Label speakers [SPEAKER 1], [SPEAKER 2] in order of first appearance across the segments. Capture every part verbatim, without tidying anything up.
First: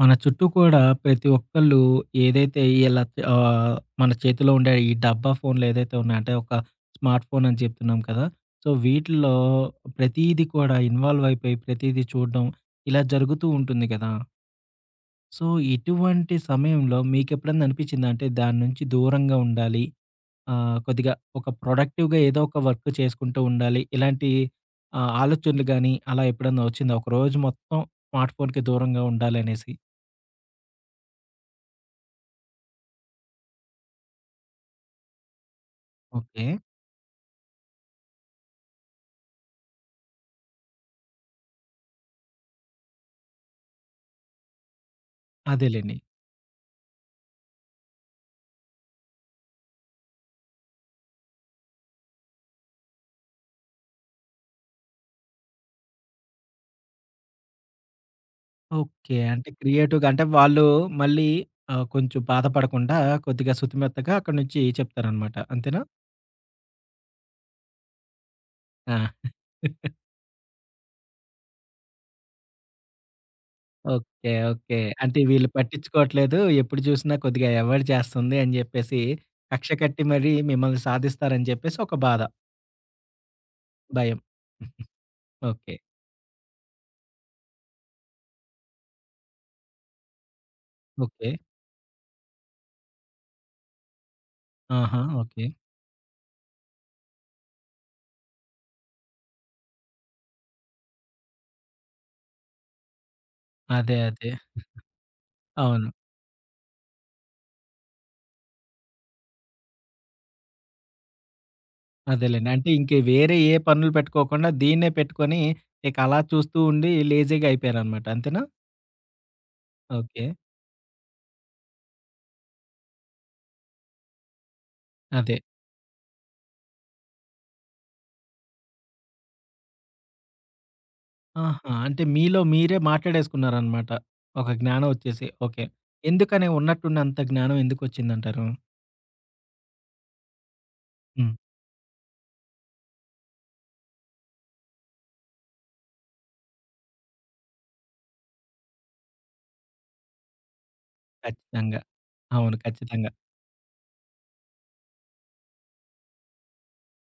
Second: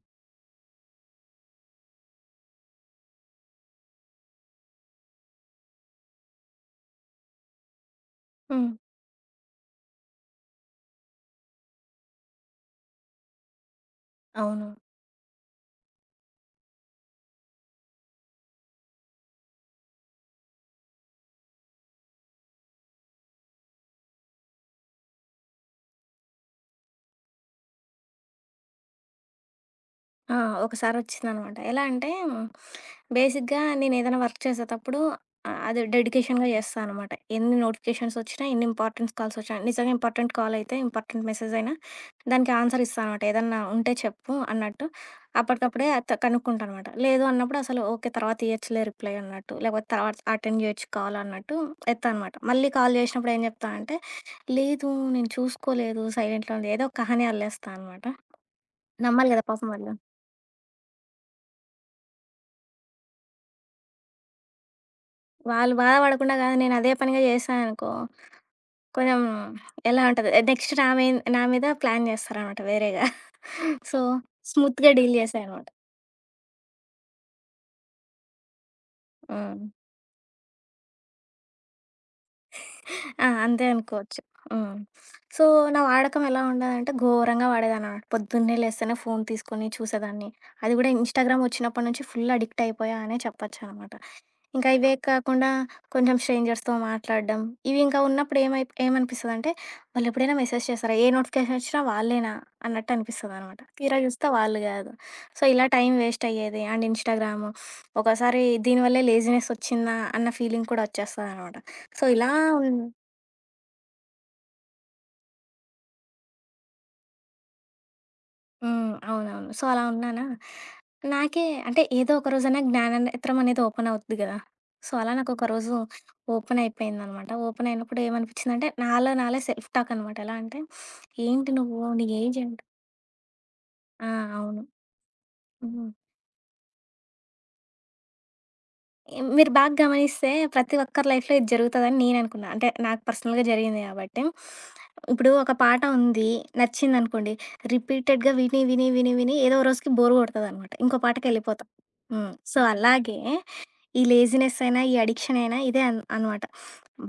[SPEAKER 1] మన చుట్టూ కూడా ప్రతి ఒక్కళ్ళు ఏదైతే ఇలా ఆహ్, మన చేతిలో ఉండే ఈ డబ్బా ఫోన్‌లు ఏదైతే ఉన్నాయో అంటే ఒక స్మార్ట్ ఫోన్ అని చెప్తున్నాం కదా! సో,
[SPEAKER 2] హ్మ్.
[SPEAKER 1] వీటిల్లో ప్రతీది కూడా ఇన్వాల్వ్ అయిపోయి ప్రతీది చూడడం ఇలా జరుగుతూ ఉంటుంది కదా!
[SPEAKER 2] అవును.
[SPEAKER 1] సో, ఇటువంటి సమయంలో మీకెప్పుడన్నా అనిపించిందా? అంటే దాని నుంచి దూరంగా ఉండాలి. ఆహ్, కొద్దిగా ఒక ప్రొడక్టివ్‌గా ఏదో ఒక వర్క్ చేసుకుంటూ ఉండాలి. ఇలాంటి ఆహ్, ఆలోచనలు గాని అలా ఎప్పుడన్నా వచ్చిందా? ఒక రోజు మొత్తం స్మార్ట్ ఫోన్‌కి దూరంగా ఉండాలనేసి.
[SPEAKER 2] ఆ! ఒకసారొచ్చిందనమాట. ఎలా అంటే బేసిక్‌గా నేనేదైనా వర్క్ చేసేటప్పుడు ఆహ్, అది
[SPEAKER 1] ఓకే.
[SPEAKER 2] డెడికేషన్‌గా చేస్తా అనమాట. ఎన్ని నోటిఫికేషన్సొచ్చినా, ఎన్ని ఇంపార్టెన్స్ కాల్సొచ్చినా, నిజంగా ఇంపార్టెంట్ కాలయితే, ఇంపార్టెంట్ మెసేజయినా దానికి ఆన్సర్ ఇస్తా అనమాట. ఏదన్నా ఉంటే చెప్పు అన్నట్టు. అప్పటికప్పుడే
[SPEAKER 1] అదేలెండి.
[SPEAKER 2] అత కనుక్కుంటా అనమాట. లేదు అన్నప్పుడు అసలు ఓకే. తర్వాత ఇయచ్చులే రిప్లై అన్నట్టు. లేకపోతే తర్వాత అటెండ్ చేయొచ్చు కాల్ అన్నట్టు ఎత్తా అనమాట. మళ్ళీ కాల్ చేసినప్పుడు ఏం చెప్తా అంటే, లేదు నేను చూసుకోలేదు, సైలెంట్‌లో ఉంది. ఏదో ఒక కహాని అల్లేస్తా అనమాట.
[SPEAKER 1] ఓకే.
[SPEAKER 2] నమ్మాలి గదా!
[SPEAKER 1] అంటే హ్మ్.
[SPEAKER 2] పాపం వాళ్ళు.
[SPEAKER 1] క్రియేటివ్‌గా అంటే వాళ్ళు మళ్ళీ ఆహ్, కొంచెం బాధపడకుండా కొద్దిగా సుతిమెత్తగా అక్కడి నుంచి చెప్తారనమాట.
[SPEAKER 2] వాళ్ళు
[SPEAKER 1] అంతేనా?
[SPEAKER 2] బాధపడకుండా గాదు నేనదే పనిగా జేశాననుకో,
[SPEAKER 1] ఆ!
[SPEAKER 2] కొంచెం ఎలా ఉంటది, నెక్స్ట్ నా మీ నా మీద ప్లాన్ జేస్తారనమాట వేరేగా. So,
[SPEAKER 1] okay. ఓకే.
[SPEAKER 2] స్మూత్‌గా డీల్
[SPEAKER 1] అంటే
[SPEAKER 2] జేశా
[SPEAKER 1] వీళ్ళు
[SPEAKER 2] అనమాట.
[SPEAKER 1] పట్టించుకోవట్లేదు. ఎప్పుడు చూసినా కొద్దిగా అవాయిడ్ చేస్తుంది అని జెప్పేసి
[SPEAKER 2] హ్మ్.
[SPEAKER 1] కక్ష కట్టి మరి మిమ్మల్ని సాధిస్తారని జెప్పేసి ఒక బాధ.
[SPEAKER 2] ఆ! అంతే
[SPEAKER 1] భయం.
[SPEAKER 2] అనుకోవచ్చు. హ్మ్. So,
[SPEAKER 1] okay.
[SPEAKER 2] నా వాడకం ఎలా ఉండేదంటే ఘోరంగా వాడేదాన్ననమాట. పొద్దున్నే లేస్తేనే ఫోను తీసుకొని చూసేదాన్ని. అది గూడా
[SPEAKER 1] ఓకే.
[SPEAKER 2] ఇన్‌స్టాగ్రామ్ ఒచ్చినప్పటి నుంచి ఫుల్ అడిక్ట్ అయిపోయా అనే చెప్పొచ్చనమాట. ఇంకా ఇవే
[SPEAKER 1] ఆహా! ఓకే.
[SPEAKER 2] కాకుండా కొంచెం స్ట్రేంజర్స్‌తో మాట్లాడడం, ఇవి ఇంకా ఉన్నప్పుడు ఏమై ఏమనిపిస్తదంటే, వాళ్ళెప్పుడైనా మెసేజ్ చేస్తారా? ఏ నోటిఫికేషన్ వచ్చినా వాళ్ళేనా అన్నట్టు అనిపిస్తదనమాట.
[SPEAKER 1] అదే.
[SPEAKER 2] తీరా చూస్తే
[SPEAKER 1] అదే.
[SPEAKER 2] వాళ్ళు కాదు. సో, ఇలా
[SPEAKER 1] అవును.
[SPEAKER 2] టైం వేస్ట్ అయ్యేది. అండ్ ఇన్‌స్టాగ్రాము, ఒకసారి దీనివల్లే లేజినెస్ వచ్చిందా అన్న ఫీలింగ్ కూడా వచ్చేస్తదనమాట. సో, ఇలా
[SPEAKER 1] అదేలెండి. అంటే
[SPEAKER 2] ఉన్
[SPEAKER 1] ఇంక వేరే ఏ పనులు పెట్టుకోకుండా దీన్నే పెట్టుకొని ఇక అలా చూస్తూ ఉండి లేజీగా అయిపోయారనమాట. అంతేనా?
[SPEAKER 2] హ్మ్. అవునవును. సో, అలా ఉన్నానా,
[SPEAKER 1] ఓకే.
[SPEAKER 2] నాకే అంటే ఏదో ఒక రోజైనా జ్ఞాననేత్రం అనేది ఓపెన్ అవుద్ది గదా! సో, అలా
[SPEAKER 1] అదే.
[SPEAKER 2] నాకొక రోజు ఓపెన్ అయిపోయిందనమాట. ఓపెన్ అయినప్పుడు ఏమనిపిచ్చిందంటే, నాలో నాలే సెల్ఫ్ టాక్ అనమాట. ఎలా అంటే, ఏంటి
[SPEAKER 1] ఆహా!
[SPEAKER 2] నువ్వు?
[SPEAKER 1] అంటే
[SPEAKER 2] నీ ఏజ్
[SPEAKER 1] మీలో
[SPEAKER 2] ఎంత?
[SPEAKER 1] మీరే మాట్లాడేసుకున్నారనమాట.
[SPEAKER 2] ఆ!
[SPEAKER 1] ఒక
[SPEAKER 2] అవును.
[SPEAKER 1] జ్ఞానం ఒచ్చేసి. ఓకే.
[SPEAKER 2] హ్మ్.
[SPEAKER 1] ఎందుకని ఉన్నట్టుండి అంత జ్ఞానం ఎందుకొచ్చిందంటారు?
[SPEAKER 2] మీరు బాగా గమనిస్తే ప్రతి ఒక్కరి
[SPEAKER 1] హ్మ్.
[SPEAKER 2] లైఫ్‌లో ఇది జరుగుతదని నేననుకున్నా. అంటే నాకు పర్సనల్‌గా జరిగింది కాబట్టి. ఇప్పుడు ఒక పాట ఉంది. నచ్చిందనుకోండి. రిపీటెడ్‌గా విని, విని, విని, విని ఏదో ఓ రోజుకి బోర్ కొడతదనమాట. ఇంకో పాటకెళ్ళిపోతాం.
[SPEAKER 1] ఖచ్చితంగా.
[SPEAKER 2] హ్మ్.
[SPEAKER 1] అవును.
[SPEAKER 2] సో,
[SPEAKER 1] ఖచ్చితంగా.
[SPEAKER 2] అలాగే ఈ లేజినెస్ అయినా, ఈ అడిక్షన్ అయినా ఇదే అన్ అనమాట.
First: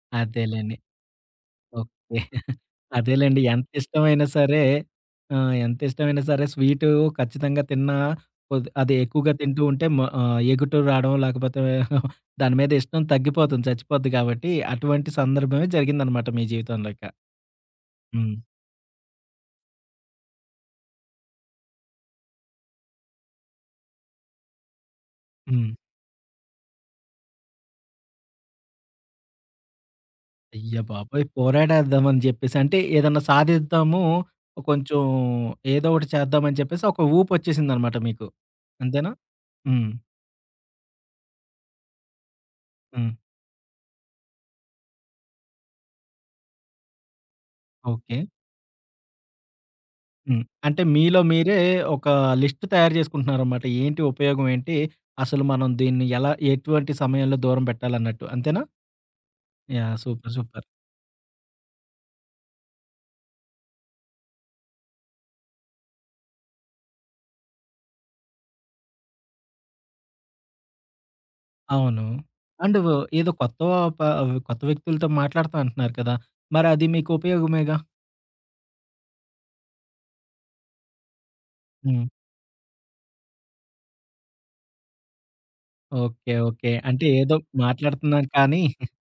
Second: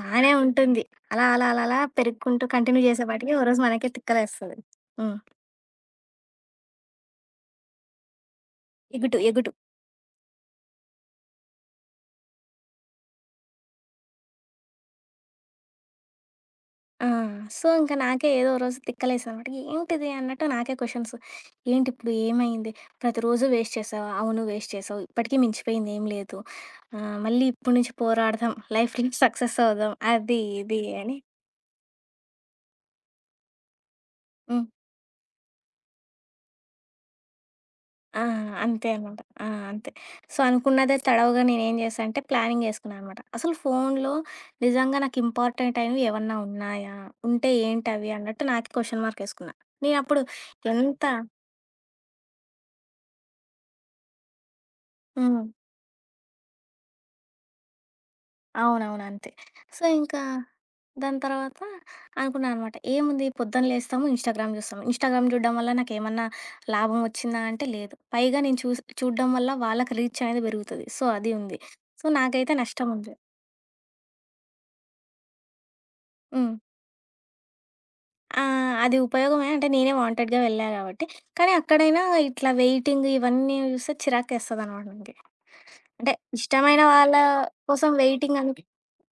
[SPEAKER 2] బానే
[SPEAKER 1] అదేలెండి.
[SPEAKER 2] ఉంటుంది. అలా, అలా, అలా, అలా
[SPEAKER 1] ఓకే.
[SPEAKER 2] పెరుగుకుంటూ కంటిన్యూ చేసేపాటికి
[SPEAKER 1] అదేలెండి.
[SPEAKER 2] ఓ రోజు
[SPEAKER 1] ఎంత
[SPEAKER 2] మనకే
[SPEAKER 1] ఇష్టమైనా
[SPEAKER 2] తిక్కలేస్తది.
[SPEAKER 1] సరే
[SPEAKER 2] హ్మ్.
[SPEAKER 1] ఆహ్, ఎంత ఇష్టమైనా సరే స్వీటు ఖచ్చితంగా తిన్నా కొద్ అది
[SPEAKER 2] ఎగుటు,
[SPEAKER 1] ఎక్కువగా
[SPEAKER 2] ఎగుటు.
[SPEAKER 1] తింటూ ఉంటే మ ఆహ్, ఎగుటు రావడం లేకపోతే దాని మీద ఇష్టం తగ్గిపోతుంది. చచ్చిపోద్ది కాబట్టి అటువంటి సందర్భమే జరిగిందనమాట మీ జీవితంలో ఇక.
[SPEAKER 2] ఆ! సో, ఇంక నాకే
[SPEAKER 1] హ్మ్.
[SPEAKER 2] ఏదో ఓ రోజు తిక్కలేసిందనమాట. ఏంటిది అన్నట్టు నాకే క్వెషన్స్. ఏంటిప్పుడు ఏమైంది? ప్రతిరోజు వేస్ట్ చేసావా? అవును వేస్ట్ చేసావు. ఇప్పటికి
[SPEAKER 1] హ్మ్.
[SPEAKER 2] మించిపోయింది ఏం లేదు. ఆహ్, మళ్ళీ ఇప్పటి నుంచి పోరాడదాం. లైఫ్‌లో సక్సెస్ అవుదాం. అది
[SPEAKER 1] అయ్య
[SPEAKER 2] ఇది అని
[SPEAKER 1] బాబోయ్! పోరాడేద్దాం అని జెప్పేసి అంటే ఏదన్నా సాధిద్దాము,
[SPEAKER 2] హ్మ్.
[SPEAKER 1] కొంచెం ఏదో ఒకటి చేద్దాం అని చెప్పేసి ఒక ఊపొచ్చేసిందనమాట
[SPEAKER 2] ఆ!
[SPEAKER 1] మీకు.
[SPEAKER 2] అంతే
[SPEAKER 1] అంతేనా?
[SPEAKER 2] అనమాట. ఆ! అంతే.
[SPEAKER 1] హ్మ్.
[SPEAKER 2] సో, అనుకున్నదే తడవుగా నేనేం చేశా అంటే ప్లానింగ్ చేసుకున్నా
[SPEAKER 1] హ్మ్.
[SPEAKER 2] అనమాట. అసలు ఫోనులో నిజంగా నాకు ఇంపార్టెంట్ అయినవి ఏవన్నా ఉన్నాయా? ఉంటే ఏంటవి
[SPEAKER 1] ఓకే.
[SPEAKER 2] అన్నట్టు నాకే క్వెషన్ మార్క్ ఏసుకున్నా. నేనప్పుడు
[SPEAKER 1] హ్మ్. అంటే
[SPEAKER 2] ఎంత
[SPEAKER 1] మీలో మీరే ఒక లిస్ట్ తయారు జేసుకుంటున్నారనమాట. ఏంటి ఉపయోగం ఏంటి? అసలు
[SPEAKER 2] హ్మ్.
[SPEAKER 1] మనం దీన్ని ఎలా ఎటువంటి సమయంలో దూరం పెట్టాలన్నట్టు. అంతేనా?
[SPEAKER 2] అవునవును. అంతే. So,
[SPEAKER 1] yeah!
[SPEAKER 2] ఇంకా
[SPEAKER 1] సూపర్. సూపర్.
[SPEAKER 2] దాని తర్వాత అనుకున్నాననమాట. ఏముంది పొద్దున లేస్తాము, ఇన్‌స్టాగ్రామ్ జూస్తాము. ఇన్‌స్టాగ్రామ్ జూడడం వల్ల నాకేమన్నా లాభం వచ్చిందా అంటే లేదు. పైగా నేను చూసి చూడడం వల్ల వాళ్ళకి రీచ్ అనేది పెరుగుతది. సో, అది ఉంది.
[SPEAKER 1] అవును.
[SPEAKER 2] సో, నాకైతే
[SPEAKER 1] అండ్ వ్
[SPEAKER 2] నష్టం ఉంది.
[SPEAKER 1] ఏదో కొత్త ప కొత్త వ్యక్తులతో మాట్లాడతా అంటున్నారు కదా!
[SPEAKER 2] హ్మ్.
[SPEAKER 1] మరి అది మీకు ఉపయోగమేగా?
[SPEAKER 2] ఆహ్, అది ఉపయోగమే అంటే నేనే వాంటెడ్‌గా వెళ్ళా గాబట్టి. కానీ అక్కడైనా
[SPEAKER 1] హ్మ్.
[SPEAKER 2] ఇట్లా వెయిటింగ్ ఇవన్నీ చూస్తే చిరాకేస్తదనమాట నాకి. అంటే
[SPEAKER 1] ఓకే. ఓకే.
[SPEAKER 2] ఇష్టమైన
[SPEAKER 1] అంటే
[SPEAKER 2] వాళ్ళ
[SPEAKER 1] ఏదో
[SPEAKER 2] కోసం
[SPEAKER 1] మాట్లాడుతున్నాను
[SPEAKER 2] వెయిటింగ్ అని
[SPEAKER 1] కానీ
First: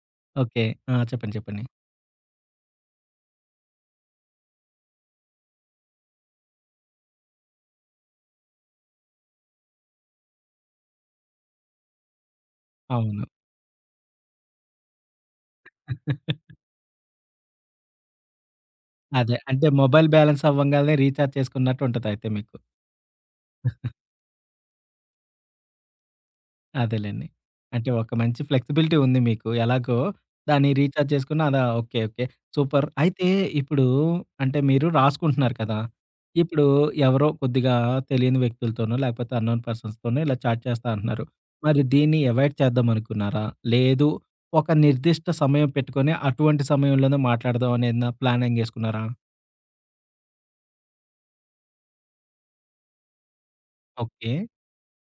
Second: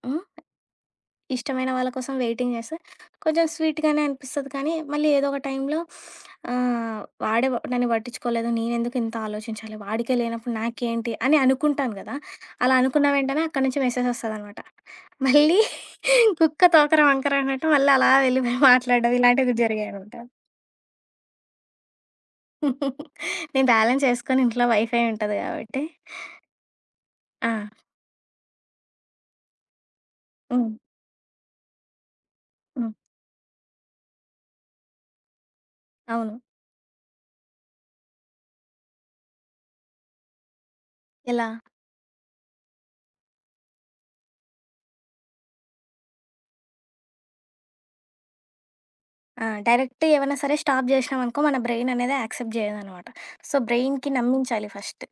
[SPEAKER 2] హ్మ్.
[SPEAKER 1] ఓకే. ఆ! చెప్పండి. చెప్పండి.
[SPEAKER 2] ఇష్టమైన వాళ్ళ కోసం వెయిటింగ్ చేస్తే కొంచెం స్వీట్‌గానే అనిపిస్తది కానీ, మళ్ళీ ఏదో ఒక టైంలో ఆహ్, వాడే వ- నన్ను పట్టించుకోలేదు. నేనెందుకు ఇంత ఆలోచించాలి? వాడికే లేనప్పుడు నాకేంటి? అని అనుకుంటాను కదా! అలా అనుకున్న
[SPEAKER 1] అవును.
[SPEAKER 2] వెంటనే అక్కడి నుంచి మెసేజ్ వస్తదనమాట. మళ్ళీ కుక్క తోకర వంకర అన్నట్టు మళ్ళీ అలా వెళ్ళిపోయి మాట్లాడడం
[SPEAKER 1] అదే.
[SPEAKER 2] ఇలాంటివి
[SPEAKER 1] అంటే మొబైల్
[SPEAKER 2] జరిగాయనమాట.
[SPEAKER 1] బ్యాలెన్స్ అవ్వంగాల్నే రీచార్జ్ చేసుకున్నట్టు ఉంటదయితే మీకు.
[SPEAKER 2] నేను బ్యాలెన్స్ చేసుకొని ఇంట్లో వైఫై ఉంటది కాబట్టి
[SPEAKER 1] అదేలెండి.
[SPEAKER 2] ఆ!
[SPEAKER 1] అంటే ఒక మంచి ఫ్లెక్సిబిలిటీ ఉంది మీకు. ఎలాగో దాన్ని
[SPEAKER 2] హ్మ్.
[SPEAKER 1] రీచార్జ్ చేసుకున్న అదా ఓకే. ఓకే. సూపర్.
[SPEAKER 2] హ్మ్.
[SPEAKER 1] అయితే ఇప్పుడు అంటే మీరు రాసుకుంటున్నారు కదా!
[SPEAKER 2] అవును.
[SPEAKER 1] ఇప్పుడు ఎవరో కొద్దిగా తెలియని వ్యక్తులతోనో, లేకపోతే అన్నోన్ పర్సన్స్‌తోనో ఇలా చాట్ చేస్తా అంటున్నారు.
[SPEAKER 2] ఎలా?
[SPEAKER 1] మరి దీన్ని అవాయిడ్ చేద్దాం అనుకున్నారా? లేదు ఒక నిర్దిష్ట సమయం పెట్టుకొని అటువంటి సమయంలోనే మాట్లాడదాం అనేనా ప్లానింగ్ యేసుకున్నారా?
[SPEAKER 2] ఆ! డైరెక్ట్ ఏవన్నా సరే స్టాప్ జేసినామనుకో మన బ్రెయిన్ అనేది యాక్సెప్ట్ జేయదనమాట. సో, బ్రెయిన్‌కి
[SPEAKER 1] ఓకే.
[SPEAKER 2] నమ్మించాలి ఫస్ట్.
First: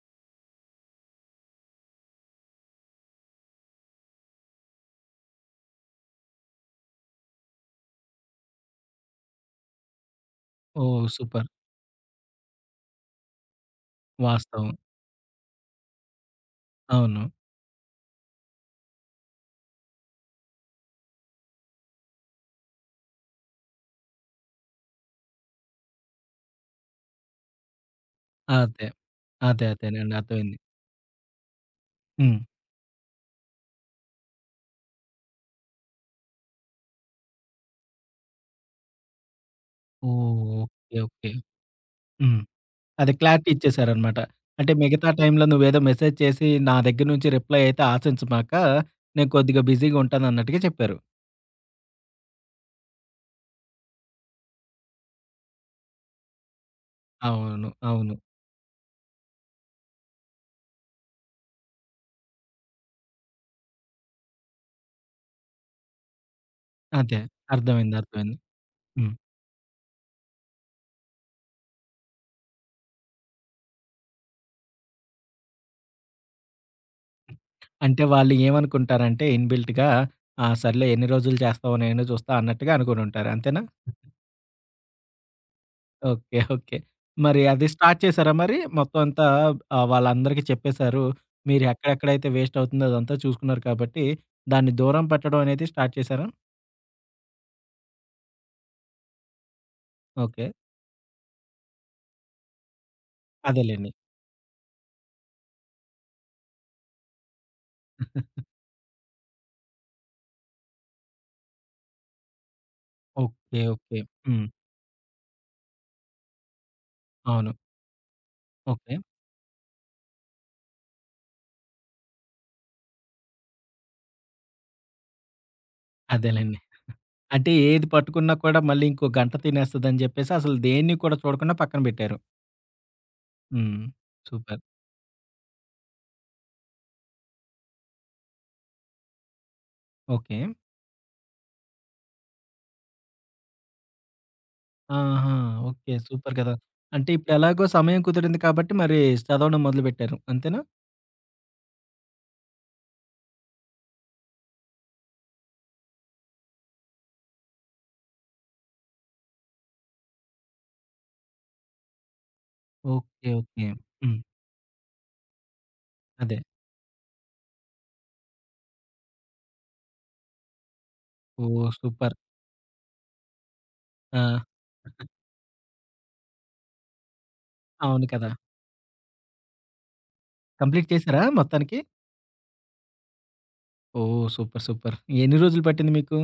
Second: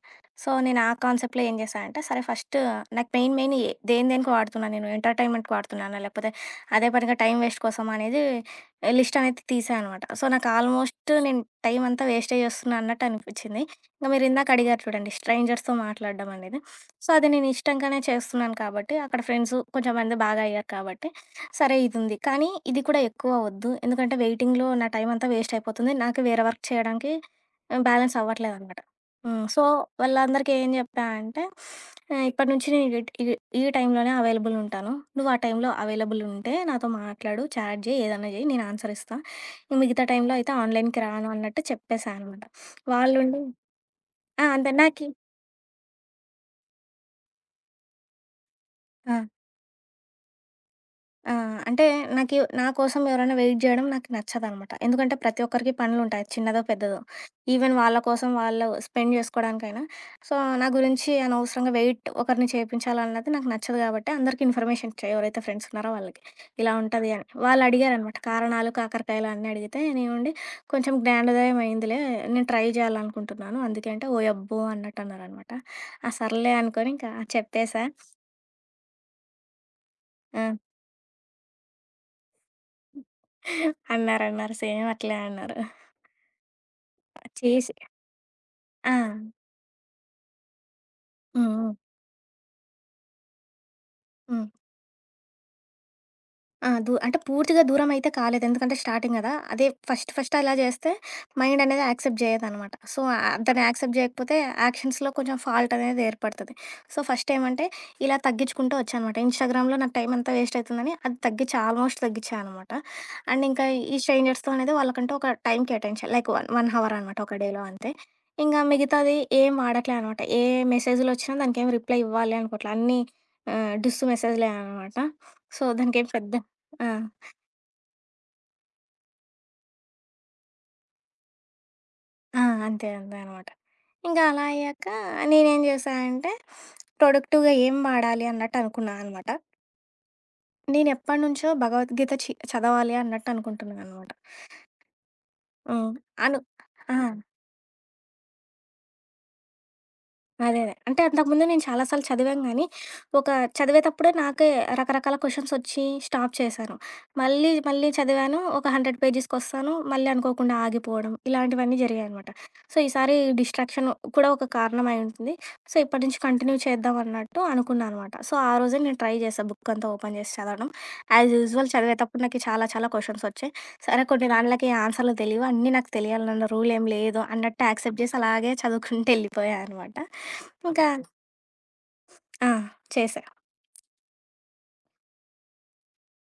[SPEAKER 2] సో, నేను ఆ కాన్సెప్ట్‌లో ఏం జేశా అంటే, సరే ఫస్ట్ నాకు మెయిన్ మెయిన్ ఏ దేని దేనికి వాడుతున్నా నేను ఎంటర్‌టైన్‌మెంట్‌కి వాడుతున్నానా? లేకపోతే అదే పనిగా టైం వేస్ట్ కోసమా? అనేది లిస్ట్ అనేది తీసా అనమాట. సో, నాకు
[SPEAKER 1] ఓహ్!
[SPEAKER 2] ఆల్మోస్ట్ నేను
[SPEAKER 1] సూపర్.
[SPEAKER 2] టైం అంతా వేస్టే జేస్తున్నా అన్నట్టు అనిపిచ్చింది. ఇంక మీరు ఇందాక
[SPEAKER 1] వాస్తవం.
[SPEAKER 2] అడిగారు చూడండి స్ట్రేంజర్స్‌తో మాట్లాడడం అనేది. సో,
[SPEAKER 1] అవును.
[SPEAKER 2] అది నేను ఇష్టంగానే చేస్తున్నాను కాబట్టి, అక్కడ ఫ్రెండ్సు కొంచెం మంది బాగా అయ్యారు కాబట్టి, సరే ఇదుంది. కానీ ఇది కూడా ఎక్కువ వద్దు. ఎందుకంటే వెయిటింగ్‌లో నా టైం అంతా వేస్ట్ అయిపోతుంది. నాకు వేరే వర్క్ చేయడానికి ఆహ్, బ్యాలెన్స్ అవ్వట్లేదనమాట.
[SPEAKER 1] అదే.
[SPEAKER 2] హ్మ్. సో,
[SPEAKER 1] అదే. అదేనండి.
[SPEAKER 2] వాళ్ళందరికీ
[SPEAKER 1] అర్థమైంది.
[SPEAKER 2] ఏం జెప్పా అంటే ఆహ్,
[SPEAKER 1] హ్మ్.
[SPEAKER 2] ఇప్పటి నుంచి నేను ఈ ట్ ఈ ఈ టైంలోనే అవైలబుల్ ఉంటాను. నువ్వు ఆ టైంలో అవైలబుల్ ఉంటే నాతో మాట్లాడు, చాట్ జెయి, ఏదన్నా జెయి నేను ఆన్సర్ ఇస్తా. మిగతా టైంలో అయితే
[SPEAKER 1] ఓహ్! ఓకే.
[SPEAKER 2] ఆన్‌లైన్‌కి
[SPEAKER 1] ఓకే.
[SPEAKER 2] రాను అన్నట్టు చెప్పేసా
[SPEAKER 1] హ్మ్.
[SPEAKER 2] అనమాట.
[SPEAKER 1] అదే
[SPEAKER 2] వాళ్ళుండి
[SPEAKER 1] క్లారిటీ ఇచ్చేసారనమాట.
[SPEAKER 2] ఆ! అంతే
[SPEAKER 1] అంటే
[SPEAKER 2] నాకి
[SPEAKER 1] మిగతా టైంలో నువ్వేదో మెసేజ్ చేసి నా దగ్గర నుంచి రిప్లై అయితే ఆశించమాక,
[SPEAKER 2] ఆ!
[SPEAKER 1] నేను కొద్దిగా బిజీగా ఉంటానన్నట్టుగా చెప్పారు.
[SPEAKER 2] ఆ! అంటే నాకి నా కోసం ఎవరైనా వెయిట్ జేయడం నాకు నచ్చదనమాట. ఎందుకంటే ప్రతి ఒక్కరికి పనులుంటాయి. చిన్నదో, పెద్దదో.
[SPEAKER 1] అవును.
[SPEAKER 2] ఈవెన్ వాళ్ళ
[SPEAKER 1] అవును.
[SPEAKER 2] కోసం వాళ్ళు స్పెండ్ జేసుకోవడానికైనా. సో, నా గురించి అనవసరంగా వెయిట్ ఒకరిని చేపించాలన్నది నాకు నచ్చదు గాబట్టి అందరికీ ఇన్ఫర్మేషన్ ఇచ్చా. ఎవరైతే ఫ్రెండ్స్ ఉన్నారో వాళ్ళకి. ఇలా ఉంటది
[SPEAKER 1] అదే.
[SPEAKER 2] అని.
[SPEAKER 1] అర్థమైంది.
[SPEAKER 2] వాళ్ళడిగారనమాట.
[SPEAKER 1] అర్థమైంది.
[SPEAKER 2] కారణాలు,
[SPEAKER 1] హ్మ్.
[SPEAKER 2] కాకరకాయలు అన్నీ అడిగితే నేనుండి కొంచెం జ్ఞానోదయం అయిందిలే. నేను ట్రై జేయాలనుకుంటున్నాను. అందుకే అంటే ఓయబ్బో! అన్నట్టన్నారనమాట. ఆ! సర్లే అనుకోని ఇంకా చెప్పేసా.
[SPEAKER 1] అంటే వాళ్ళు ఏమనుకుంటారంటే ఇన్‌బిల్ట్‌గా
[SPEAKER 2] ఆ!
[SPEAKER 1] ఆ! సర్లే ఎన్ని రోజులు చేస్తావు నేను చూస్తా అన్నట్టుగా అనుకోనుంటారు. అంతేనా?
[SPEAKER 2] అన్నారన్నారు. సేమ్ అట్లే అన్నారు.
[SPEAKER 1] ఓకే. ఓకే. మరి అది
[SPEAKER 2] చేసి
[SPEAKER 1] స్టార్ట్ చేసారా మరి?
[SPEAKER 2] ఆ!
[SPEAKER 1] మొత్తం
[SPEAKER 2] హ్మ్.
[SPEAKER 1] అంతా ఆహ్, వాళ్ళందరికీ చెప్పేసారు. మీరు
[SPEAKER 2] హ్మ్.
[SPEAKER 1] ఎక్కడెక్కడైతే వేస్ట్ అవుతుందో అదంతా చూసుకున్నారు కాబట్టి,
[SPEAKER 2] హ్మ్.
[SPEAKER 1] దాన్ని దూరం పెట్టడం అనేది స్టార్ట్ చేసారా?
[SPEAKER 2] ఆ! దూ అంటే పూర్తిగా దూరమైతే కాలేదు. ఎందుకంటే స్టార్టింగ్ గదా! అదే ఫస్ట్ ఫస్ట్
[SPEAKER 1] ఓకే.
[SPEAKER 2] అలా జేస్తే మైండ్ అనేది యాక్సెప్ట్ జేయదనమాట. సో, ఆహ్, దాన్ని
[SPEAKER 1] అదేలెండి.
[SPEAKER 2] యాక్సెప్ట్ జేయకపోతే యాక్షన్స్‌లో కొంచెం ఫాల్ట్ అనేది ఏర్పడతది. సో, ఫస్ట్ ఏమంటే ఇలా తగ్గించుకుంటూ వచ్చా అనమాట. ఇన్‌స్టాగ్రామ్‌లో నాకు టైం అంతా వేస్ట్ అవుతుందని అది తగ్గించా. ఆల్మోస్ట్ తగ్గించా అనమాట. And
[SPEAKER 1] okay.
[SPEAKER 2] ఇంకా
[SPEAKER 1] ఓకే.
[SPEAKER 2] ఈ
[SPEAKER 1] హ్మ్.
[SPEAKER 2] స్ట్రేంజర్స్‌తో అనేది వాళ్ళకంటూ ఒక టైం కేటాయించా. లైక్ ఒక, ఒక హవర్ అనమాట ఒక
[SPEAKER 1] అవును.
[SPEAKER 2] డేలో అంతే. ఇంగా
[SPEAKER 1] ఓకే.
[SPEAKER 2] మిగతాది ఏం వాడట్లే అనమాట. ఏ మెసేజ్‌లొచ్చినా దానికేం రిప్లై ఇవ్వాలి అనుకోట్లే. అన్నీ ఆహ్, డిస్సు మెసేజ్‌లే అనమాట. సో, దానికేం పెద్ద
[SPEAKER 1] అదేలెండి.
[SPEAKER 2] ఆ!
[SPEAKER 1] అంటే ఏది పట్టుకున్నా కూడా మళ్ళీ ఇంకో గంట తినేస్తదని జెప్పేసి అసలు దేన్ని కూడా చూడకుండా పక్కన బెట్టారు.
[SPEAKER 2] ఆ! అంతే. అంతే అనమాట.
[SPEAKER 1] హ్మ్.
[SPEAKER 2] ఇంకా అలా
[SPEAKER 1] సూపర్.
[SPEAKER 2] అయ్యాక నేనేం చేశా అంటే, ప్రొడక్టివ్‌గా ఏం వాడాలి అన్నట్టు అనుకున్నా అనమాట.
[SPEAKER 1] ఓకే.
[SPEAKER 2] నేనెప్పటినుంచో భగవద్గీత చి చదవాలి అన్నట్టు అనుకుంటున్నాననమాట.
[SPEAKER 1] ఆహా! ఓకే.
[SPEAKER 2] హ్మ్.
[SPEAKER 1] సూపర్
[SPEAKER 2] అను
[SPEAKER 1] కదా!
[SPEAKER 2] ఆ!
[SPEAKER 1] అంటే ఇప్పుడెలాగో సమయం కుదిరింది కాబట్టి మరి చదవడం మొదలుబెట్టారు.
[SPEAKER 2] అదే.
[SPEAKER 1] అంతేనా?
[SPEAKER 2] అదే. అంటే అంతకుముందు నేను చాలా సార్లు చదివాను గానీ, ఒక చదివేతప్పుడే నాకే రకరకాల క్వెషన్సొచ్చి స్టాప్ చేశాను. మళ్ళీ, మళ్ళీ చదివాను. ఒక వంద పేజెస్‌కొస్తాను. మళ్ళీ అనుకోకుండా ఆగిపోవడం. ఇలాంటివన్నీ జరిగాయనమాట. సో, ఈసారి
[SPEAKER 1] ఓకే. ఓకే.
[SPEAKER 2] డిస్ట్రాక్షన్
[SPEAKER 1] హ్మ్.
[SPEAKER 2] కూడా ఒక కారణం అయుంటుంది. సో, ఇప్పటి నుంచి
[SPEAKER 1] అదే.
[SPEAKER 2] కంటిన్యూ చేద్దాం అన్నట్టు అనుకున్నా అనమాట. సో, ఆ రోజే నేను ట్రై చేశా బుక్కంతా ఓపెన్ చేసి చదవడం. As usual
[SPEAKER 1] oh! సూపర్.
[SPEAKER 2] చదివేతప్పుడు నాకు చాలా చాలా క్వెషన్సొచ్చాయి. సరే కొన్ని
[SPEAKER 1] ఆ!
[SPEAKER 2] దాంట్లకి ఆన్సర్‌లు తెలీవు. అన్నీ నాకు తెలియాలన్న రూలేం లేదు అన్నట్టు యాక్సెప్ట్
[SPEAKER 1] అవును
[SPEAKER 2] జేసి
[SPEAKER 1] కదా!
[SPEAKER 2] అలాగే చదువుకుంటూ ఎళ్ళిపోయా అనమాట. ఇంకా
[SPEAKER 1] కంప్లీట్
[SPEAKER 2] ఓకే.
[SPEAKER 1] చేసారా మొత్తానికి?
[SPEAKER 2] ఆ! చేశా.
[SPEAKER 1] ఓహ్! సూపర్. సూపర్. ఎన్ని రోజులు పట్టింది మీకు?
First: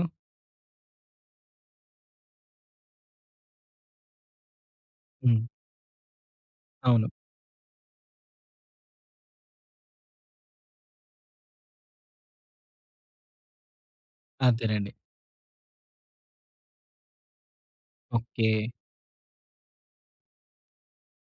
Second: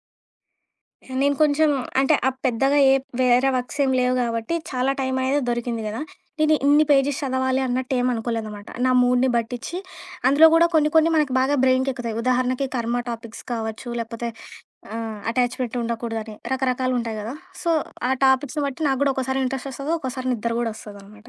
[SPEAKER 2] నేను కొంచెం అంటే అప్ పెద్దగా ఏ వేరే వర్క్స్ ఏం లేవు గాబట్టి చాలా టైం అనేది
[SPEAKER 1] హ్మ్.
[SPEAKER 2] దొరికింది గదా! నేను ఇన్ని
[SPEAKER 1] అవును.
[SPEAKER 2] పేజెస్ చదవాలి అన్నట్టు ఏం అనుకోలేదనమాట. నా మూడ్‌ని బట్టిచ్చి అందులో గూడా కొన్ని కొన్ని మనకి బాగా బ్రెయిన్‌కెక్కుతాయి. ఉదాహరణకి కర్మ టాపిక్స్ కావచ్చు లేకపోతే
[SPEAKER 1] అదేనండి.
[SPEAKER 2] ఆ! అటాచ్‌మెంట్ ఉండకూడదని. రకరకాలుంటాయి గదా! సో, ఆ
[SPEAKER 1] ఓకే.
[SPEAKER 2] టాపిక్స్‌ని బట్టి నాకు గూడా ఒక్కోసారి ఇంట్రెస్ట్ ఒస్తది. ఒక్కోసారి నిద్ర గూడా ఒస్తదనమాట.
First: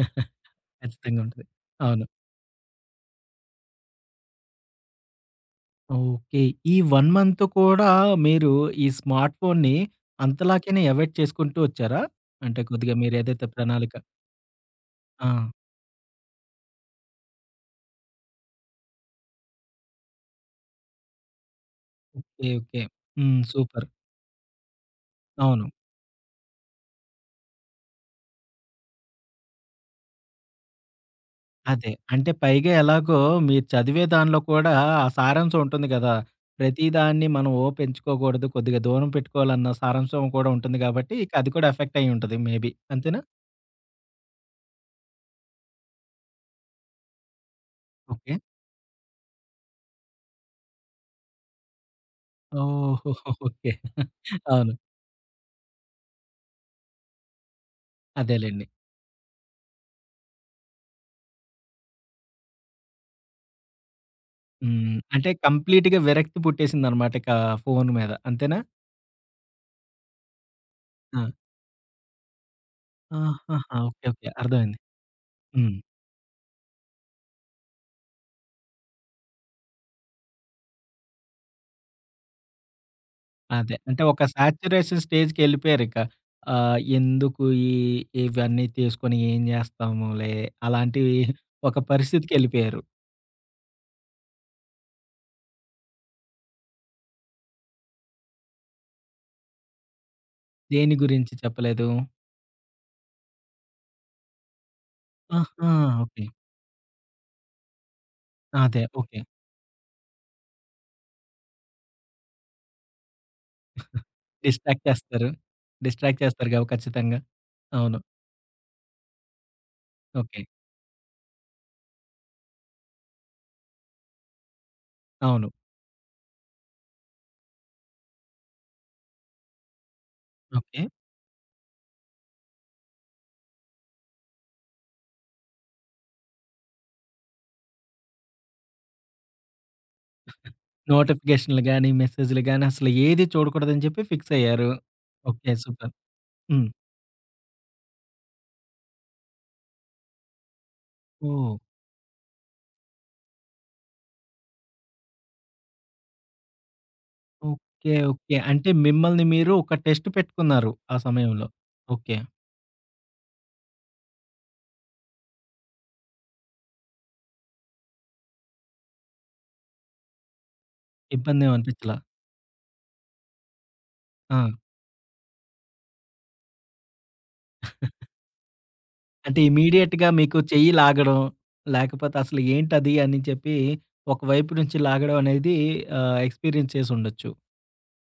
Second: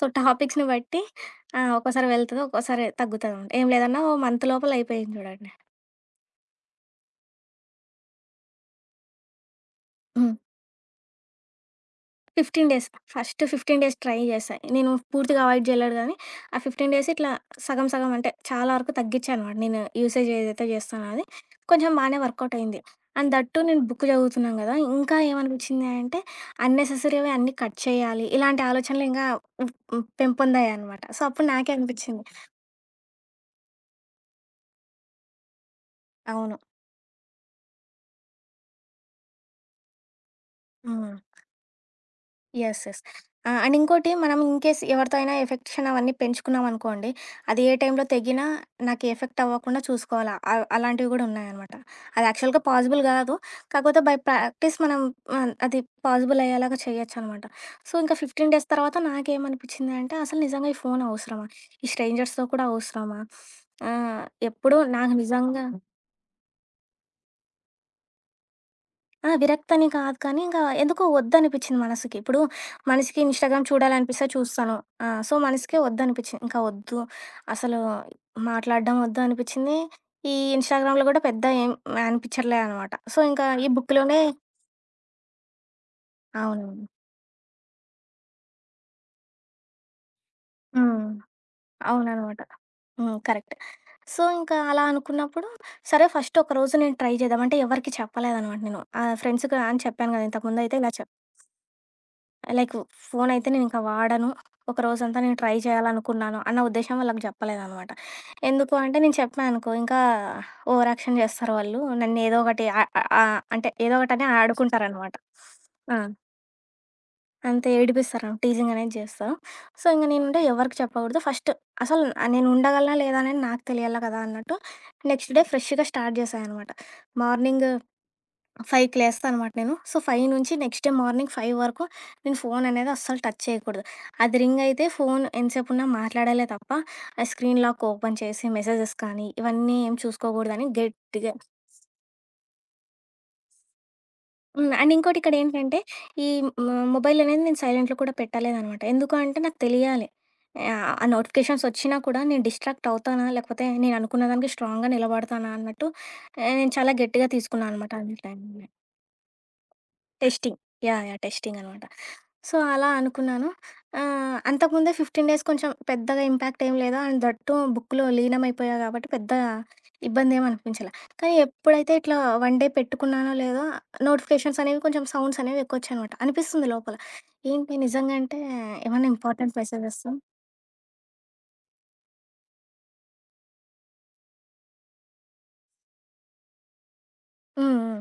[SPEAKER 2] సో, టాపిక్స్‌ని బట్టి
[SPEAKER 1] ఖచ్చితంగా ఉంటది.
[SPEAKER 2] ఆహ్,
[SPEAKER 1] అవును.
[SPEAKER 2] ఒక్కోసారి వెళ్తది. ఒక్కోసారి తగ్గుతదనమాట. ఏం లేదన్నా ఓ మంత్ లోపల అయిపోయింది చూడండి.
[SPEAKER 1] ఓకే. ఈ ఒక మంత్ కూడా మీరు ఈ స్మార్ట్ ఫోన్‌ని
[SPEAKER 2] హ్మ్.
[SPEAKER 1] అంతలాగానే అవాయిడ్ చేసుకుంటూ వచ్చారా? అంటే
[SPEAKER 2] పదిహేను డేస్.
[SPEAKER 1] కొద్దిగా మీరు
[SPEAKER 2] ఫస్ట్
[SPEAKER 1] ఏదైతే
[SPEAKER 2] పదిహేను
[SPEAKER 1] ప్రణాళిక
[SPEAKER 2] డేస్ ట్రై జేశా. నేను
[SPEAKER 1] ఆ!
[SPEAKER 2] పూర్తిగా అవాయిడ్ జేయలేదు గానీ, ఆ పదిహేను డేస్ ఇట్లా సగం సగం అంటే చాలా వరకు తగ్గిచ్చానమాట నేను యూసేజ్ ఏదైతే జేస్తానో అది. కొంచెం బానే
[SPEAKER 1] ఓకే.
[SPEAKER 2] వర్కౌట్ అయింది.
[SPEAKER 1] ఓకే.
[SPEAKER 2] And
[SPEAKER 1] hmm.
[SPEAKER 2] దట్ నేను
[SPEAKER 1] సూపర్.
[SPEAKER 2] బుక్ జదువుతున్నాను గదా! ఇంకా
[SPEAKER 1] అవును.
[SPEAKER 2] ఏమనిపిచ్చింది అంటే అన్నెసెసరీవి అన్నీ కట్ చేయాలి. ఇలాంటి ఆలోచనలు ఇంకా హ్మ్, హ్మ్, పెంపొందాయనమాట. సో, అప్పుడు నాకే
[SPEAKER 1] అదే.
[SPEAKER 2] అనిపిచ్చింది.
[SPEAKER 1] అంటే పైగా ఎలాగో మీరు చదివే దానిలో కూడా ఆ సారాంశం ఉంటుంది గదా!
[SPEAKER 2] అవును.
[SPEAKER 1] ప్రతిదాన్ని మనం ఓ పెంచుకోకూడదు, కొద్దిగా దూరం పెట్టుకోవాలన్న సారాంశం కూడా ఉంటుంది
[SPEAKER 2] హ్మ్.
[SPEAKER 1] గాబట్టి, ఇక అది కూడా ఎఫెక్ట్ అయ్యి ఉంటది మేబీ.
[SPEAKER 2] యెస్. యెస్.
[SPEAKER 1] అంతేనా?
[SPEAKER 2] ఆ! అండ్ ఇంకోటి మనం ఇన్‌కేస్ ఎవరితో అయినా ఎఫెక్షన్ అవన్నీ పెంచుకున్నాం అనుకోండి, అది ఏ టైంలో
[SPEAKER 1] ఓకే.
[SPEAKER 2] తెగినా నాకు ఎఫెక్ట్ అవ్వకుండా చూసుకోవాలా. అవ్ అలాంటివి గూడా ఉన్నాయనమాట. అది యాక్చువల్‌గా పాజిబుల్
[SPEAKER 1] ఓహోహో!
[SPEAKER 2] గాదు.
[SPEAKER 1] ఓకే.
[SPEAKER 2] కాకపోతే బై
[SPEAKER 1] అవును.
[SPEAKER 2] ప్రాక్టీస్ మనం ఆహ్, అది పాజిబుల్ అయ్యేలాగా చేయొచ్చనమాట. సో, ఇంకా పదిహేను
[SPEAKER 1] అదేలెండి.
[SPEAKER 2] డేస్ తర్వాత నాకేమనిపిచ్చింది అంటే, అసలు నిజంగా ఈ ఫోను అవసరమా? ఈ స్ట్రేంజర్స్‌తో కూడా అవసరమా? ఆహ్, ఎప్పుడు
[SPEAKER 1] హ్మ్.
[SPEAKER 2] నాకు
[SPEAKER 1] అంటే
[SPEAKER 2] నిజంగా
[SPEAKER 1] కంప్లీట్‌గా విరక్తి పుట్టేసిందనమాట ఇక ఫోను మీద. అంతేనా?
[SPEAKER 2] ఆ! విరక్తని కాదు కానీ, ఇంకా ఎందుకో
[SPEAKER 1] ఆ!
[SPEAKER 2] వద్దనిపిచ్చింది మనసుకి. ఇప్పుడు మనిషికి ఇన్‌స్టాగ్రామ్
[SPEAKER 1] ఆహాహా! ఓకే.
[SPEAKER 2] చూడాలనిపిస్తే
[SPEAKER 1] ఓకే.
[SPEAKER 2] చూస్తాను.
[SPEAKER 1] అర్థమైంది.
[SPEAKER 2] ఆ! సో,
[SPEAKER 1] హ్మ్.
[SPEAKER 2] మనసుకే వద్దనిపిచ్చింది. ఇంకా వద్దు, అసలు మాట్లాడడం వద్దు అనిపిచ్చింది. ఈ ఇన్‌స్టాగ్రామ్‌లో గూడా పెద్ద ఏం అనిపిచ్చట్లే అనమాట. సో, ఇంకా ఈ
[SPEAKER 1] అదే. అంటే
[SPEAKER 2] బుక్‌లోనే
[SPEAKER 1] ఒక సాచ్యురేషన్ స్టేజ్‌కెళ్ళిపోయారిక. ఆహ్,
[SPEAKER 2] అవునవును.
[SPEAKER 1] ఎందుకు ఈ ఇవన్నీ తీసుకొని ఏం జేస్తాములే అలాంటి
[SPEAKER 2] హ్మ్.
[SPEAKER 1] ఒక
[SPEAKER 2] అవుననమాట.
[SPEAKER 1] పరిస్థితికెళ్ళిపోయారు.
[SPEAKER 2] హ్మ్. కరెక్ట్. సో, ఇంకా అలా అనుకున్నప్పుడు, సరే ఫస్ట్ ఒకరోజు నేను ట్రై చేద్దాం. అంటే ఎవరికీ చెప్పలేదనమాట నేను. ఆహ్, ఫ్రెండ్స్‌కి అని చెప్పాను గదా! ఇంతకుముందయితే ఇలా
[SPEAKER 1] దేని గురించి చెప్పలేదు.
[SPEAKER 2] లైక్ ఫోన్ అయితే నేనింక వాడను. ఒక రోజంతా నేను ట్రై
[SPEAKER 1] ఆహా! ఓకే.
[SPEAKER 2] చేయాలనుకున్నాను అన్న ఉద్దేశ్యం వాళ్ళకి చెప్పలేదనమాట. ఎందుకు
[SPEAKER 1] అదే.
[SPEAKER 2] అంటే నేను
[SPEAKER 1] ఓకే.
[SPEAKER 2] చెప్పా అనుకో ఇంకా ఓవర్ యాక్షన్ చేస్తారు వాళ్ళు. నన్నేదో ఒకటి ఆహ్, ఆహ్, అంటే ఏదో ఒకటని
[SPEAKER 1] డిస్ట్రాక్ట్
[SPEAKER 2] ఆడుకుంటారనమాట.
[SPEAKER 1] చేస్తారు.
[SPEAKER 2] ఆ!
[SPEAKER 1] డిస్ట్రాక్ట్ చేస్తారుగా ఖచ్చితంగా.
[SPEAKER 2] అంతే
[SPEAKER 1] అవును.
[SPEAKER 2] ఏడిపిస్తారు. టీజింగ్ అనేది చేస్తారు. సో, ఇంక నేనుండే
[SPEAKER 1] ఓకే.
[SPEAKER 2] ఎవరికీ చెప్పకూడదు. ఫస్ట్ అసలు నేను ఉండగలనా లేదా అనేది నాకు తెలియాల కదా అన్నట్టు నెక్స్ట్ డే
[SPEAKER 1] అవును.
[SPEAKER 2] ఫ్రెష్‌గా స్టార్ట్ చేశా అనమాట. మార్నింగ్ ఫైవ్‌కి లేస్తానమాట నేను. సో, ఐదు నుంచి
[SPEAKER 1] ఓకే.
[SPEAKER 2] నెక్స్ట్ డే మార్నింగ్ ఐదు వరకు నేను ఫోన్ అనేది అస్సలు టచ్ చేయకూడదు. అది రింగ్ అయితే ఫోన్ ఎంతసేపున్నా మాట్లాడాలే తప్ప, ఆ స్క్రీన్ లాక్ ఓపెన్ చేసి మెసేజెస్ కానీ, ఇవన్నీ ఏం చూసుకోకూడదని గట్టిగా
[SPEAKER 1] నోటిఫికేషన్‌లు గాని, మెసేజ్‌లు గాని అసలు ఏది చూడకూడదని చెప్పి ఫిక్స్ అయ్యారు.
[SPEAKER 2] హ్మ్. అండ్ ఇంకోటి ఇక్కడ
[SPEAKER 1] ఓకే.
[SPEAKER 2] ఏంటంటే,
[SPEAKER 1] సూపర్.
[SPEAKER 2] ఈ
[SPEAKER 1] హ్మ్.
[SPEAKER 2] మ మొబైల్ అనేది నేను సైలెంట్‌లో కూడా పెట్టలేదనమాట. ఎందుకు అంటే నాకు తెలియాలి. ఆహ్, ఆ
[SPEAKER 1] ఓహ్!
[SPEAKER 2] నోటిఫికేషన్స్ వచ్చినా కూడా నేను డిస్ట్రాక్ట్ అవుతానా? లేకపోతే నేను అనుకున్న దానికి స్ట్రాంగ్‌గా నిలబడతానా? అన్నట్టు ఆహ్, నేను చాలా గట్టిగా తీసుకున్నా
[SPEAKER 1] ఓకే.
[SPEAKER 2] అనమాట ఆ
[SPEAKER 1] ఓకే.
[SPEAKER 2] నిర్ణయాన్ని.
[SPEAKER 1] అంటే మిమ్మల్ని మీరు ఒక టెస్ట్
[SPEAKER 2] టెస్టింగ్.
[SPEAKER 1] పెట్టుకున్నారు ఆ
[SPEAKER 2] యాహ్! యాహ్!
[SPEAKER 1] సమయంలో.
[SPEAKER 2] టెస్టింగ్ అనమాట.
[SPEAKER 1] ఓకే.
[SPEAKER 2] సో, అలా అనుకున్నాను. ఆహ్, అంతకుముందే పదిహేను డేస్ కొంచెం పెద్దగా ఇంపాక్ట్ ఏం లేదు. అండ్ దట్ బుక్‌లో లీనమైపోయా కాబట్టి పెద్ద ఇబ్బందేం అనిపించలే. కానీ
[SPEAKER 1] ఇబ్బందేం
[SPEAKER 2] ఎప్పుడైతే
[SPEAKER 1] అనిపించలా.
[SPEAKER 2] ఇట్లా వన్ డే పెట్టుకున్నానో లేదో
[SPEAKER 1] ఆ!
[SPEAKER 2] నోటిఫికేషన్స్ అనేవి కొంచెం సౌండ్స్ అనేవి ఎక్కువొచ్చాయనమాట. అనిపిస్తుంది లోపల. ఏంటి నిజంగా అంటే ఏమన్నా
[SPEAKER 1] అంటే
[SPEAKER 2] ఇంపార్టెంట్
[SPEAKER 1] ఇమ్మీడియేట్‌గా
[SPEAKER 2] మెసేజెసా?
[SPEAKER 1] మీకు చెయ్యి లాగడం, లేకపోతే అసలు ఏంటది అని చెప్పి ఒక వైపు నుంచి లాగడం అనేది ఆహ్, ఎక్స్‌పీరియన్స్ చేసుండొచ్చు.
[SPEAKER 2] హ్మ్. హ్మ్.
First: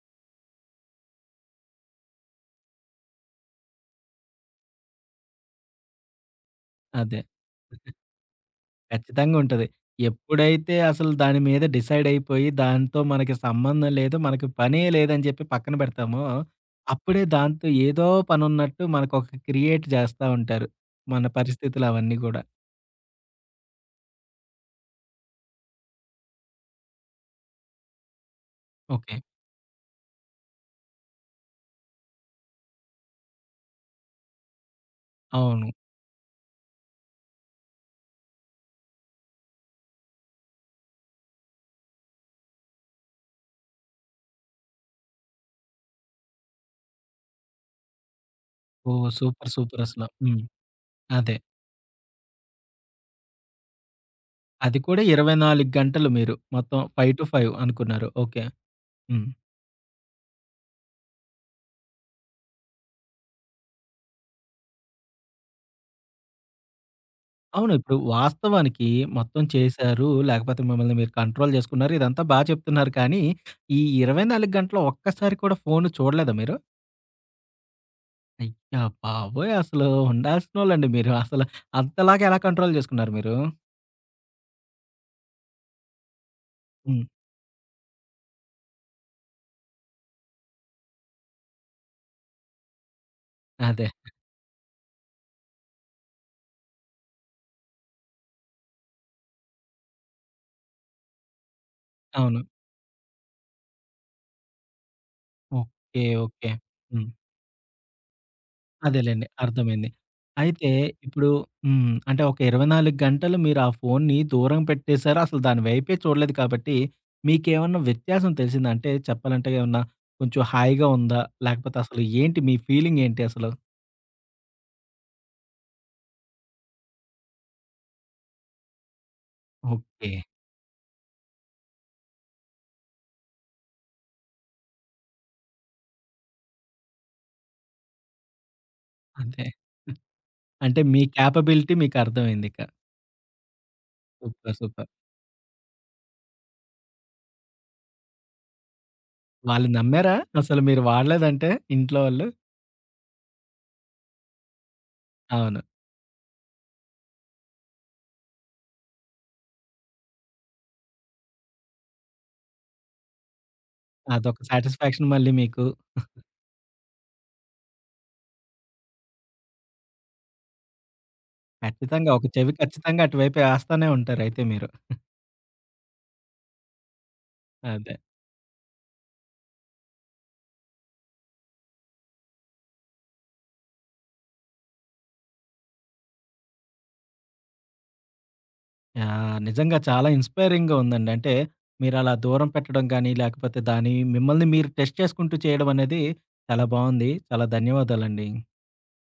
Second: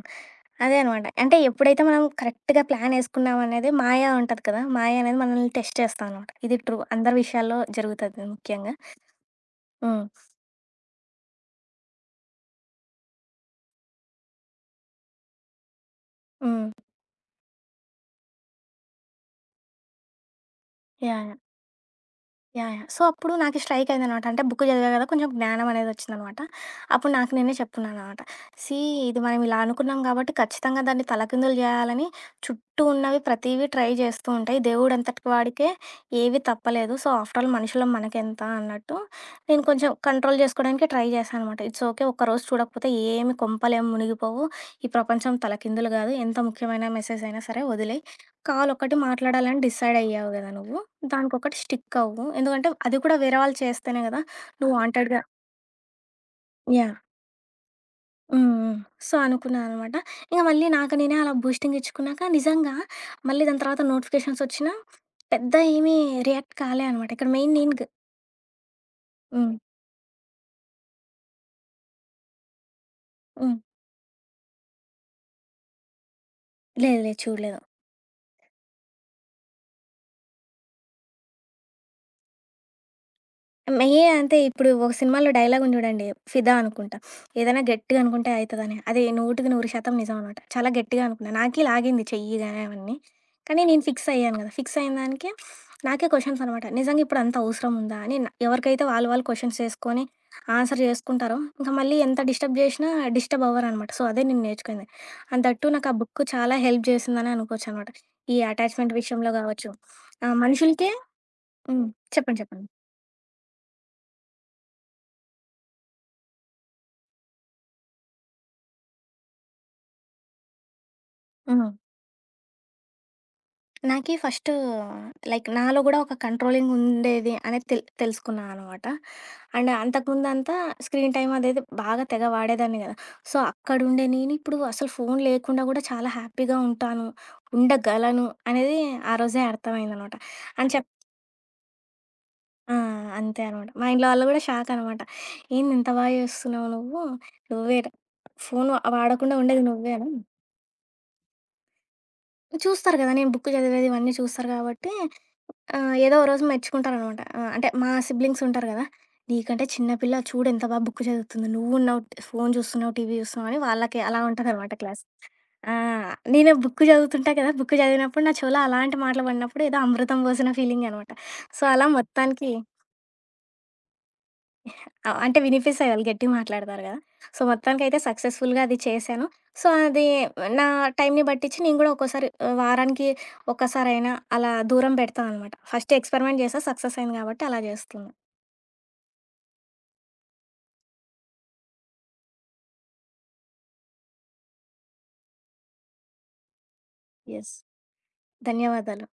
[SPEAKER 2] అదే అనమాట. అంటే ఎప్పుడైతే మనం కరెక్ట్‌గా ప్లాన్ ఏసుకున్నాం అనేది మాయ ఉంటది కదా! మాయ అనేది మనల్ని టెస్ట్ చేస్తాదనమాట. ఇది ట్రూ అందరి
[SPEAKER 1] అదే.
[SPEAKER 2] విషయాల్లో జరుగుతది ముఖ్యంగా.
[SPEAKER 1] ఖచ్చితంగా ఉంటది.
[SPEAKER 2] హ్మ్.
[SPEAKER 1] ఎప్పుడైతే అసలు దాని మీద డిసైడ్ అయిపోయి, దాంతో మనకి సంబంధం లేదు, మనకి పనే లేదని చెప్పి పక్కన పెడతామో,
[SPEAKER 2] హ్మ్.
[SPEAKER 1] అప్పుడే దాంతో ఏదో పనున్నట్టు మనకొక క్రియేట్ జేస్తా ఉంటారు.
[SPEAKER 2] యాహ్!
[SPEAKER 1] మన
[SPEAKER 2] యాహ్!
[SPEAKER 1] పరిస్థితులు అవన్నీ గూడా.
[SPEAKER 2] యాహ్! యాహ్! సో, అప్పుడు నాకు స్ట్రైక్ అయిందనమాట. అంటే బుక్ చదివా కదా! కొంచెం జ్ఞానం అనేది వచ్చిందనమాట. అప్పుడు నాకు నేనే చెప్పుకున్నాననమాట. See
[SPEAKER 1] okay.
[SPEAKER 2] ఇది మనం ఇలా అనుకున్నాం కాబట్టి ఖచ్చితంగా దాన్ని తలకిందులు చేయాలని చుట్టూ ఉన్నవి ప్రతీవి ట్రై చేస్తూ ఉంటాయి. దేవుడంతటి
[SPEAKER 1] అవును.
[SPEAKER 2] వాడికే ఏవి తప్పలేదు. సో, ఆఫ్టర్ ఆల్ మనుషులం మనకెంత అన్నట్టు నేను కొంచెం కంట్రోల్ చేసుకోవడానికి ట్రై చేశాను అనమాట. It's okay. ఒక్కరోజు చూడకపోతే ఏమి కొంపలేం మునిగిపోవు. ఈ ప్రపంచం తలకిందులు కాదు. ఎంత ముఖ్యమైన మెసేజ్ అయినా సరే వదిలేయి. కాల్ ఒకటి
[SPEAKER 1] ఓహ్! సూపర్.
[SPEAKER 2] మాట్లాడాలని
[SPEAKER 1] సూపర్
[SPEAKER 2] డిసైడ్
[SPEAKER 1] అసల.
[SPEAKER 2] అయ్యావు
[SPEAKER 1] హ్మ్.
[SPEAKER 2] గదా నువ్వు.
[SPEAKER 1] అదే.
[SPEAKER 2] దానికొకటి స్టిక్ అవ్వు. ఎందుకంటే అది కూడా వేరే వాళ్ళు చేస్తేనే గదా నువ్వు
[SPEAKER 1] అది కూడా
[SPEAKER 2] వాంటెడ్‌గా
[SPEAKER 1] ఇరవై నాలుగు గంటలు మీరు మొత్తం
[SPEAKER 2] యాహ్!
[SPEAKER 1] ఐదు ఐదు అనుకున్నారు. ఓకే.
[SPEAKER 2] హ్మ్. హ్మ్. సో,
[SPEAKER 1] హ్మ్.
[SPEAKER 2] అనుకున్నా అనమాట. ఇక మళ్ళీ నాకు నేనే అలా బూస్టింగ్ ఇచ్చుకున్నాక నిజంగా మళ్ళీ దాని తర్వాత నోటిఫికేషన్స్ వచ్చినా పెద్ద ఏమీ రియాక్ట్ కాలే అనమాట. ఇక్కడ మెయిన్
[SPEAKER 1] అవును.
[SPEAKER 2] నేను గ
[SPEAKER 1] ఇప్పుడు వాస్తవానికి మొత్తం
[SPEAKER 2] హ్మ్.
[SPEAKER 1] చేశారు. లేకపోతే మిమ్మల్ని మీరు కంట్రోల్ చేసుకున్నారు. ఇదంతా బా చెప్తున్నారు. కానీ
[SPEAKER 2] హ్మ్.
[SPEAKER 1] ఈ ఇరవై నాలుగు గంటల్లో ఒక్కసారి కూడా ఫోను చూడలేదా మీరు?
[SPEAKER 2] లేదు లేదు చూడలేదు.
[SPEAKER 1] అయ్య బాబోయ్! అసలు ఉండాల్సినోళ్ళండి మీరు. అసలు అంతలాగా ఎలా కంట్రోల్ చేసుకున్నారు మీరు?
[SPEAKER 2] మెయ్యే అంతే. ఇప్పుడు ఒక సినిమాలో డైలాగుంది జూడండి. 'ఫిదా' అనుకుంటా.
[SPEAKER 1] హ్మ్.
[SPEAKER 2] ఏదైనా గట్టిగా అనుకుంటే అయితదని. అది 100కి వంద శాతం నిజం అనమాట. చాలా గట్టిగా అనుకున్నా. నాకే లాగింది చెయ్యి గాని అవన్నీ. కానీ నేను
[SPEAKER 1] అదే.
[SPEAKER 2] ఫిక్స్ అయ్యాను గదా! ఫిక్స్ అయిన దానికి నాకే క్వెషన్స్ అనమాట. నిజంగా ఇప్పుడు అంత అవసరం ఉందా అని న ఎవరికైతే వాళ్ళు వాళ్ళు క్వెషన్స్ చేసుకొని ఆన్సర్ జేసుకుంటారో, ఇంక మళ్ళీ ఎంత
[SPEAKER 1] అవును.
[SPEAKER 2] డిస్టర్బ్ జేషినా డిస్టర్బ్ అవ్వరనమాట. సో, అదే నేను నేర్చుకుంది. అండ్ దట్ టూ నాకు ఆ
[SPEAKER 1] ఓకే.
[SPEAKER 2] Book
[SPEAKER 1] okay.
[SPEAKER 2] చాలా హెల్ప్
[SPEAKER 1] హ్మ్.
[SPEAKER 2] జేసిందనే అనుకోవచ్చనమాట. ఈ అటాచ్‌మెంట్
[SPEAKER 1] అదేలెండి.
[SPEAKER 2] విషయంలో గావచ్చు.
[SPEAKER 1] అర్థమైంది.
[SPEAKER 2] ఆహ్,
[SPEAKER 1] అయితే
[SPEAKER 2] మనుషులకే
[SPEAKER 1] ఇప్పుడు
[SPEAKER 2] హ్మ్.
[SPEAKER 1] హ్మ్. అంటే ఒక
[SPEAKER 2] చెప్పండి. చెప్పండి.
[SPEAKER 1] ఇరవై నాలుగు గంటలు మీరు ఆ ఫోన్‌ని దూరం పెట్టేసారు. అసలు దాని వైపే చూడలేదు కాబట్టి, మీకేమన్నా వ్యత్యాసం తెలిసిందా? అంటే చెప్పాలంటే ఏమన్నా కొంచెం హాయిగా ఉందా?
[SPEAKER 2] హ్మ్.
[SPEAKER 1] లేకపోతే అసలు ఏంటి మీ ఫీలింగ్ ఏంటి అసలు?
[SPEAKER 2] నాకి ఫస్ట్ లైక్ నాలో గూడా ఒక కంట్రోలింగ్ ఉండేది అనేది తెల్ తెలుసుకున్నా అనమాట. And
[SPEAKER 1] okay.
[SPEAKER 2] అంతకుముందంతా స్క్రీన్ టైమ్ అదేది బాగా తెగ వాడేదాన్ని గదా! సో, అక్కడుండే నేనిప్పుడు అసలు ఫోను లేకుండా గూడా చాలా హ్యాపీగా ఉంటాను, ఉండగలను అనేది ఆ రోజే
[SPEAKER 1] అదే.
[SPEAKER 2] అర్థమైందనమాట. అని
[SPEAKER 1] అంటే
[SPEAKER 2] చెప్
[SPEAKER 1] మీ కేపబిలిటీ మీకర్థమైందిక.
[SPEAKER 2] ఆ! అంతే అనమాట. మా ఇంట్లో వాళ్ళు గూడా
[SPEAKER 1] సూపర్.
[SPEAKER 2] Shock
[SPEAKER 1] super.
[SPEAKER 2] అనమాట. "ఏంది ఇంత బా చేస్తున్నావు నువ్వు? నువ్వే ర ఫోను వాడకుండా ఉండేది
[SPEAKER 1] వాళ్ళు
[SPEAKER 2] నువ్వేనా?"
[SPEAKER 1] నమ్మారా? అసలు మీరు వాడలేదంటే ఇంట్లో వాళ్ళు?
[SPEAKER 2] చూస్తారు గదా! నేను బుక్ చదివేది ఇవన్నీ చూస్తారు గాబట్టి
[SPEAKER 1] అవును.
[SPEAKER 2] ఆ! ఏదో ఓ రోజు మెచ్చుకుంటారనమాట. ఆ! అంటే మా సిబ్లింగ్స్ ఉంటారు గదా! "నీకంటే చిన్న పిల్ల చూడు ఎంత బా బుక్ చదువుతుంది. నువ్వున్నావు ఫోను చూస్తున్నావు, టీవీ చూస్తున్నావు" అని వాళ్ళకి అలా
[SPEAKER 1] అదొక
[SPEAKER 2] ఉంటదనమాట క్లాస్.
[SPEAKER 1] సాటిస్ఫాక్షన్ మళ్ళీ మీకు.
[SPEAKER 2] ఆ! నేను బుక్ చదువుతుంటా కదా! బుక్ చదివినప్పుడు నా చెవిలో అలాంటి మాటలు పడినప్పుడు ఏదో అమృతం పోసిన ఫీలింగ్ అనమాట. సో, అలా
[SPEAKER 1] ఖచ్చితంగా ఒక
[SPEAKER 2] మొత్తానికి
[SPEAKER 1] చెవి ఖచ్చితంగా అటువైపే ఏస్తానే ఉంటారు అయితే మీరు.
[SPEAKER 2] ఆహ్, అంటే వినిపిస్తాయి వాళ్ళు గట్టిగా మాట్లాడతారు గదా! సో,
[SPEAKER 1] అదే.
[SPEAKER 2] మొత్తానికైతే సక్సెస్‌ఫుల్‌గా అది చేశాను. సో, అది నా టైంని బట్టిచ్చి నేను గూడా ఒక్కోసారి ఆ, వారానికి ఒక్కసారైనా అలా దూరం పెడతా అనమాట. ఫస్ట్ ఎక్స్‌పెరిమెంట్ చేశా. సక్సెస్ అయింది కాబట్టి అలా చేస్తున్నా.
[SPEAKER 1] ఆ! నిజంగా చాలా ఇన్‌స్పైరింగ్‌గా ఉందండి. అంటే మీరలా దూరం పెట్టడం గానీ, లేకపోతే దాని మిమ్మల్ని మీరు టెస్ట్ చేసుకుంటూ చేయడం అనేది చాలా బావుంది. చాలా
[SPEAKER 2] యెస్.
[SPEAKER 1] ధన్యవాదాలండి.
[SPEAKER 2] ధన్యవాదాలు.